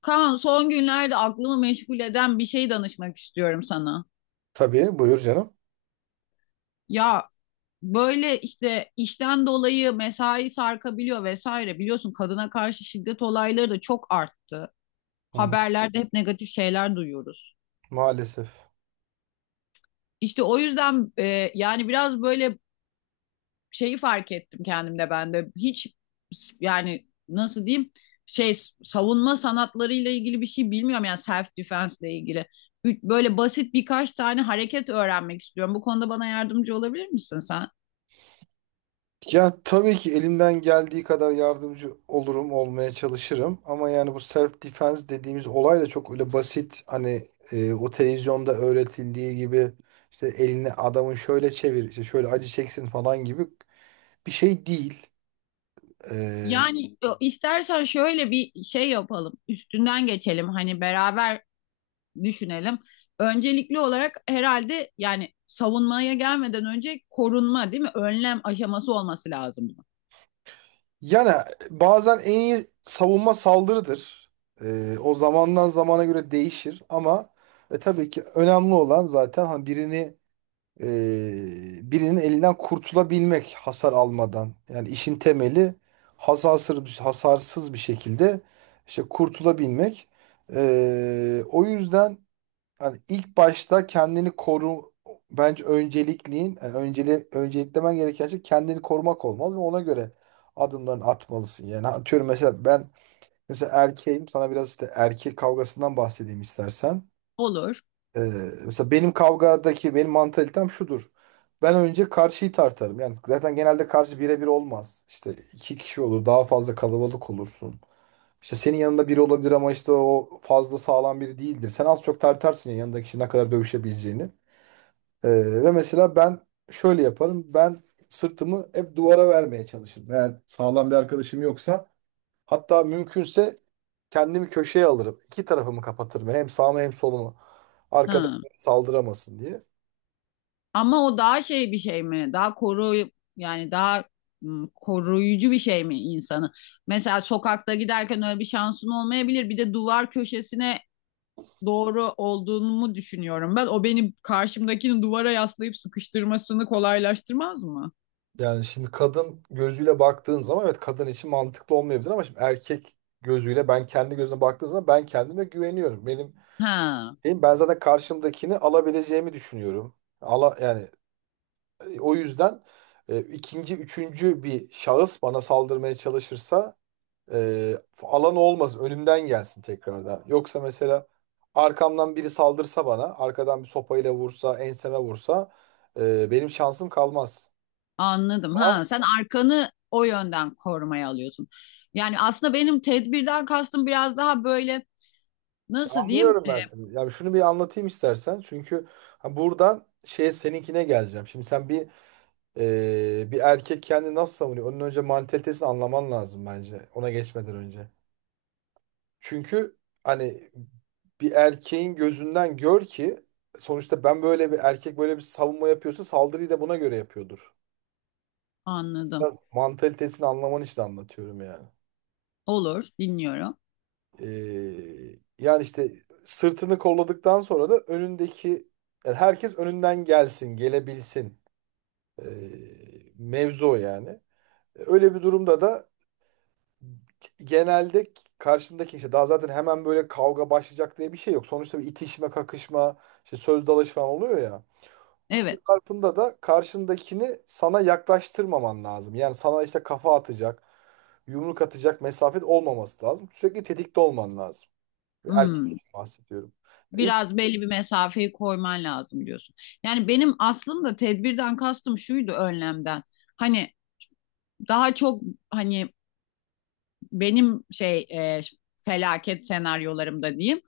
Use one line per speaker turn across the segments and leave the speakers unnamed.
Kaan, son günlerde aklımı meşgul eden bir şey danışmak istiyorum sana.
Tabii buyur canım.
Ya böyle işte işten dolayı mesai sarkabiliyor vesaire. Biliyorsun kadına karşı şiddet olayları da çok arttı.
Hı hı.
Haberlerde hep negatif şeyler duyuyoruz.
Maalesef.
İşte o yüzden yani biraz böyle şeyi fark ettim kendimde ben de. Hiç yani nasıl diyeyim şey savunma sanatlarıyla ilgili bir şey bilmiyorum, yani self defense ile ilgili. Böyle basit birkaç tane hareket öğrenmek istiyorum. Bu konuda bana yardımcı olabilir misin sen?
Ya tabii ki elimden geldiği kadar yardımcı olurum, olmaya çalışırım. Ama yani bu self defense dediğimiz olay da çok öyle basit. Hani o televizyonda öğretildiği gibi işte elini adamın şöyle çevir, işte şöyle acı çeksin falan gibi bir şey değil. Ee,
Yani istersen şöyle bir şey yapalım. Üstünden geçelim. Hani beraber düşünelim. Öncelikli olarak herhalde yani savunmaya gelmeden önce korunma, değil mi? Önlem aşaması olması lazım bunun.
Yani bazen en iyi savunma saldırıdır. O zamandan zamana göre değişir ama tabii ki önemli olan zaten hani birinin elinden kurtulabilmek hasar almadan. Yani işin temeli hasarsız bir şekilde işte kurtulabilmek. O yüzden hani ilk başta kendini koru bence öncelikliğin yani önceliklemen gereken şey kendini korumak olmalı ve ona göre adımlarını atmalısın. Yani atıyorum mesela ben mesela erkeğim, sana biraz işte erkek kavgasından bahsedeyim istersen.
Olur.
Ee, Mesela benim kavgadaki benim mantalitem şudur. Ben önce karşıyı tartarım. Yani zaten genelde karşı birebir olmaz. İşte iki kişi olur, daha fazla kalabalık olursun. İşte senin yanında biri olabilir ama işte o fazla sağlam biri değildir. Sen az çok tartarsın ya yanındaki kişi ne kadar dövüşebileceğini. Ve mesela ben şöyle yaparım. Ben sırtımı hep duvara vermeye çalışırım. Eğer sağlam bir arkadaşım yoksa, hatta mümkünse, kendimi köşeye alırım. İki tarafımı kapatırım. Hem sağımı hem solumu. Arkadan
Hı.
saldıramasın diye.
Ama o daha şey bir şey mi? Daha koru yani daha koruyucu bir şey mi insanı? Mesela sokakta giderken öyle bir şansın olmayabilir. Bir de duvar köşesine doğru olduğumu düşünüyorum ben. O beni karşımdakini duvara yaslayıp sıkıştırmasını kolaylaştırmaz mı?
Yani şimdi kadın gözüyle baktığın zaman evet kadın için mantıklı olmayabilir ama şimdi erkek gözüyle ben kendi gözüme baktığım zaman ben kendime güveniyorum. Benim,
Ha,
benim ben zaten karşımdakini alabileceğimi düşünüyorum. Yani o yüzden ikinci, üçüncü bir şahıs bana saldırmaya çalışırsa Ee, alan olmasın. Önümden gelsin tekrardan. Yoksa mesela arkamdan biri saldırsa bana, arkadan bir sopayla vursa, enseme vursa, benim şansım kalmaz.
anladım.
Ama
Ha, sen arkanı o yönden korumaya alıyorsun. Yani aslında benim tedbirden kastım biraz daha böyle nasıl diyeyim?
anlıyorum ben seni. Ya şunu bir anlatayım istersen. Çünkü ha, buradan şey seninkine geleceğim. Şimdi bir erkek kendini nasıl savunuyor? Onun önce mantalitesini anlaman lazım bence. Ona geçmeden önce. Çünkü hani bir erkeğin gözünden gör ki sonuçta ben böyle, bir erkek böyle bir savunma yapıyorsa saldırıyı da buna göre yapıyordur.
Anladım.
Biraz mantalitesini anlaman için anlatıyorum yani.
Olur, dinliyorum.
Yani işte sırtını kolladıktan sonra da önündeki, yani herkes önünden gelsin, gelebilsin. Ee, Mevzu o yani. Öyle bir durumda da genelde karşındaki işte, daha zaten hemen böyle kavga başlayacak diye bir şey yok. Sonuçta bir itişme, kakışma, işte söz dalaşı falan oluyor ya. Bu süre
Evet.
zarfında da karşındakini sana yaklaştırmaman lazım. Yani sana işte kafa atacak, yumruk atacak mesafet olmaması lazım. Sürekli tetikte olman lazım. Bir erkek
Hmm.
için bahsediyorum. İlk
Biraz belli bir mesafeyi koyman lazım diyorsun. Yani benim aslında tedbirden kastım şuydu, önlemden. Hani daha çok hani benim şey felaket senaryolarımda diyeyim.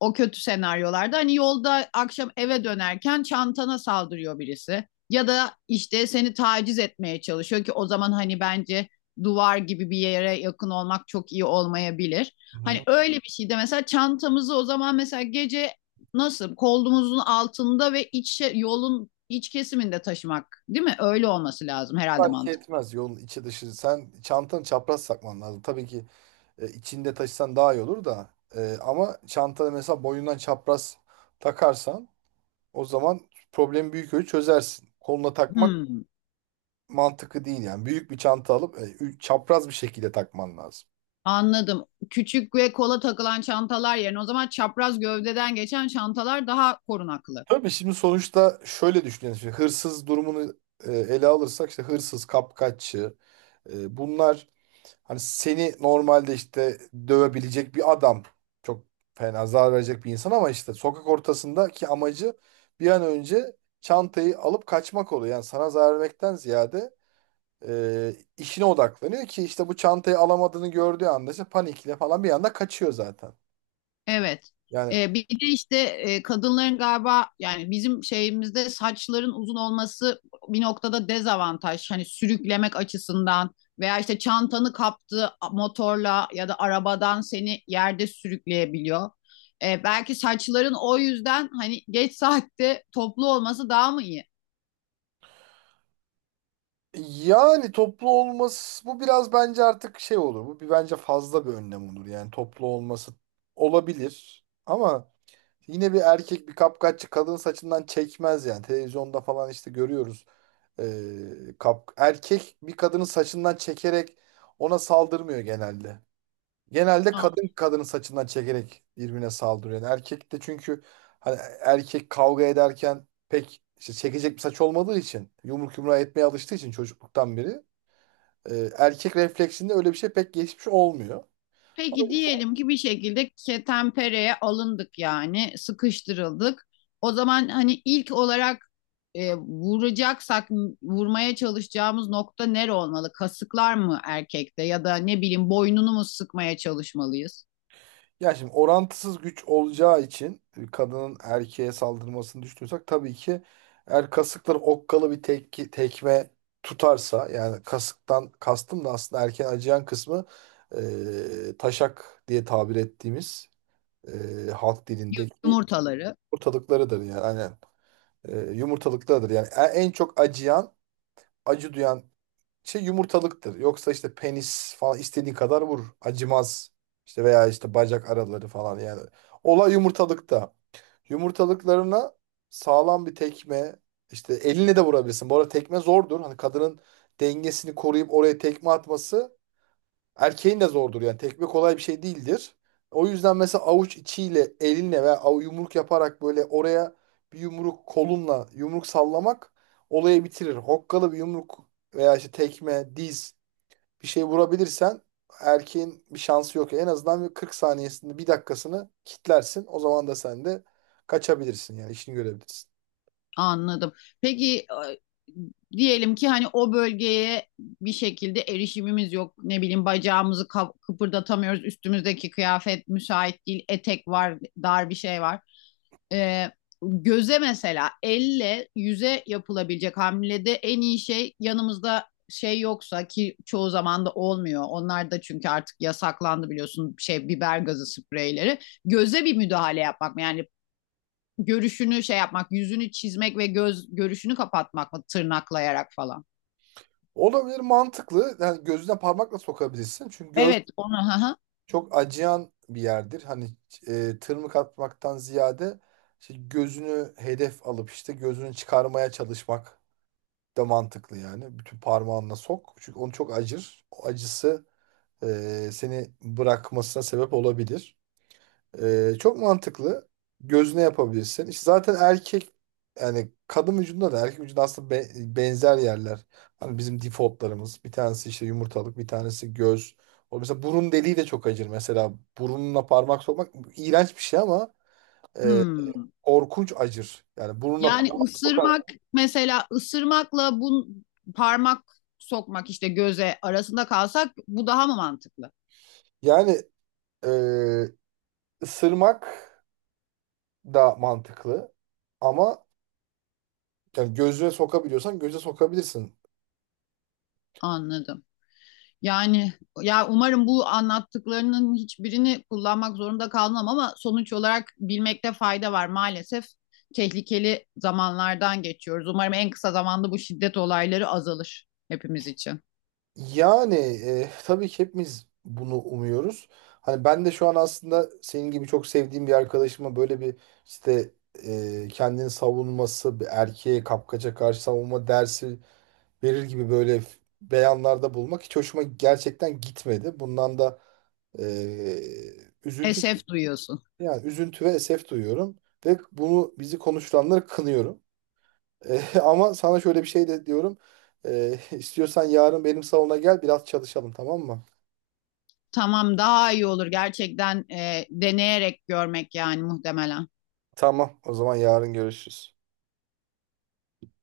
O kötü senaryolarda hani yolda akşam eve dönerken çantana saldırıyor birisi. Ya da işte seni taciz etmeye çalışıyor ki o zaman hani bence duvar gibi bir yere yakın olmak çok iyi olmayabilir.
Hı
Hani
hı.
öyle bir şeyde mesela çantamızı o zaman mesela gece nasıl kolumuzun altında ve iç yolun iç kesiminde taşımak değil mi? Öyle olması lazım herhalde
Fark
mantık.
etmez yolun içi dışı. Sen çantanı çapraz sakman lazım. Tabii ki. İçinde taşısan daha iyi olur da. Ama çantada mesela boyundan çapraz takarsan, o zaman problemi büyük ölçü çözersin. Koluna takmak
Hmm.
mantıklı değil yani. Büyük bir çanta alıp çapraz bir şekilde takman lazım.
Anladım. Küçük ve kola takılan çantalar yerine o zaman çapraz gövdeden geçen çantalar daha korunaklı.
Tabii şimdi sonuçta şöyle düşünelim. Şimdi hırsız durumunu ele alırsak, işte hırsız, kapkaççı, bunlar hani seni normalde işte dövebilecek bir adam, çok fena zarar verecek bir insan, ama işte sokak ortasındaki amacı bir an önce çantayı alıp kaçmak oluyor. Yani sana zarar vermekten ziyade işine odaklanıyor ki işte bu çantayı alamadığını gördüğü anda işte panikle falan bir anda kaçıyor zaten.
Evet.
Yani
Bir de işte kadınların galiba yani bizim şeyimizde saçların uzun olması bir noktada dezavantaj. Hani sürüklemek açısından veya işte çantanı kaptığı motorla ya da arabadan seni yerde sürükleyebiliyor. Belki saçların o yüzden hani geç saatte toplu olması daha mı iyi?
toplu olması bu biraz bence artık şey olur. Bu bence fazla bir önlem olur. Yani toplu olması olabilir ama yine bir erkek, bir kapkaççı, kadın saçından çekmez yani. Televizyonda falan işte görüyoruz. Kap Erkek bir kadının saçından çekerek ona saldırmıyor genelde. Genelde kadın kadının saçından çekerek birbirine saldırıyor. Yani erkek de çünkü hani erkek kavga ederken pek işte çekecek bir saç olmadığı için, yumruk yumruğa etmeye alıştığı için çocukluktan beri, erkek refleksinde öyle bir şey pek geçmiş olmuyor.
Peki diyelim ki bir şekilde ketenpereye alındık, yani sıkıştırıldık. O zaman hani ilk olarak vuracaksak vurmaya çalışacağımız nokta nere olmalı? Kasıklar mı erkekte, ya da ne bileyim boynunu mu sıkmaya çalışmalıyız?
Ya şimdi orantısız güç olacağı için, kadının erkeğe saldırmasını düşünüyorsak, tabii ki eğer kasıkları okkalı bir tekme tutarsa, yani kasıktan kastım da aslında erkeğin acıyan kısmı, taşak diye tabir ettiğimiz, halk dilindeki
Yumurtaları.
yumurtalıklarıdır yani. Aynen. Yumurtalıklarıdır yani. En çok acıyan, acı duyan şey yumurtalıktır. Yoksa işte penis falan istediğin kadar vur. Acımaz. İşte veya işte bacak araları falan yani. Olay yumurtalıkta. Yumurtalıklarına sağlam bir tekme, işte eline de vurabilirsin. Bu arada tekme zordur. Hani kadının dengesini koruyup oraya tekme atması, erkeğin de zordur. Yani tekme kolay bir şey değildir. O yüzden mesela avuç içiyle elinle veya yumruk yaparak böyle oraya bir yumruk, kolunla yumruk sallamak olayı bitirir. Hokkalı bir yumruk veya işte tekme, diz, bir şey vurabilirsen erkeğin bir şansı yok. En azından bir 40 saniyesinde bir dakikasını kitlersin. O zaman da sen de kaçabilirsin, yani işini görebilirsin.
Anladım. Peki diyelim ki hani o bölgeye bir şekilde erişimimiz yok. Ne bileyim bacağımızı kıpırdatamıyoruz. Üstümüzdeki kıyafet müsait değil. Etek var, dar bir şey var. E, göze mesela elle yüze yapılabilecek hamlede en iyi şey yanımızda şey yoksa ki çoğu zaman da olmuyor. Onlar da çünkü artık yasaklandı biliyorsun şey biber gazı spreyleri. Göze bir müdahale yapmak yani görüşünü şey yapmak, yüzünü çizmek ve göz görüşünü kapatmak mı tırnaklayarak falan?
Olabilir, mantıklı. Yani gözüne parmakla sokabilirsin. Çünkü göz
Evet, onu. Hı hı.
çok acıyan bir yerdir. Hani tırmık atmaktan ziyade işte gözünü hedef alıp işte gözünü çıkarmaya çalışmak da mantıklı yani. Bütün parmağınla sok. Çünkü onu çok acır. O acısı seni bırakmasına sebep olabilir. Çok mantıklı. Gözüne yapabilirsin. İşte zaten erkek, yani kadın vücudunda da erkek vücudunda aslında benzer yerler. Hani bizim defaultlarımız. Bir tanesi işte yumurtalık, bir tanesi göz. O mesela burun deliği de çok acır. Mesela burunla parmak sokmak iğrenç bir şey ama e,
Hmm.
korkunç acır. Yani burunla
Yani
parmak sokar.
ısırmak mesela ısırmakla bu parmak sokmak işte göze arasında kalsak bu daha mı mantıklı?
Yani e, ısırmak da mantıklı ama yani gözüne sokabiliyorsan göze sokabilirsin.
Anladım. Yani ya umarım bu anlattıklarının hiçbirini kullanmak zorunda kalmam ama sonuç olarak bilmekte fayda var. Maalesef tehlikeli zamanlardan geçiyoruz. Umarım en kısa zamanda bu şiddet olayları azalır hepimiz için.
Yani tabii ki hepimiz bunu umuyoruz. Hani ben de şu an aslında senin gibi çok sevdiğim bir arkadaşıma böyle bir işte kendini savunması, bir erkeğe kapkaca karşı savunma dersi verir gibi böyle beyanlarda bulmak hiç hoşuma gerçekten gitmedi. Bundan da e, üzüntü
Esef duyuyorsun.
üzüntü ve esef duyuyorum ve bunu bizi konuşturanları kınıyorum. Ama sana şöyle bir şey de diyorum. İstiyorsan yarın benim salona gel, biraz çalışalım, tamam mı?
Tamam, daha iyi olur gerçekten, deneyerek görmek yani muhtemelen.
Tamam, o zaman yarın görüşürüz.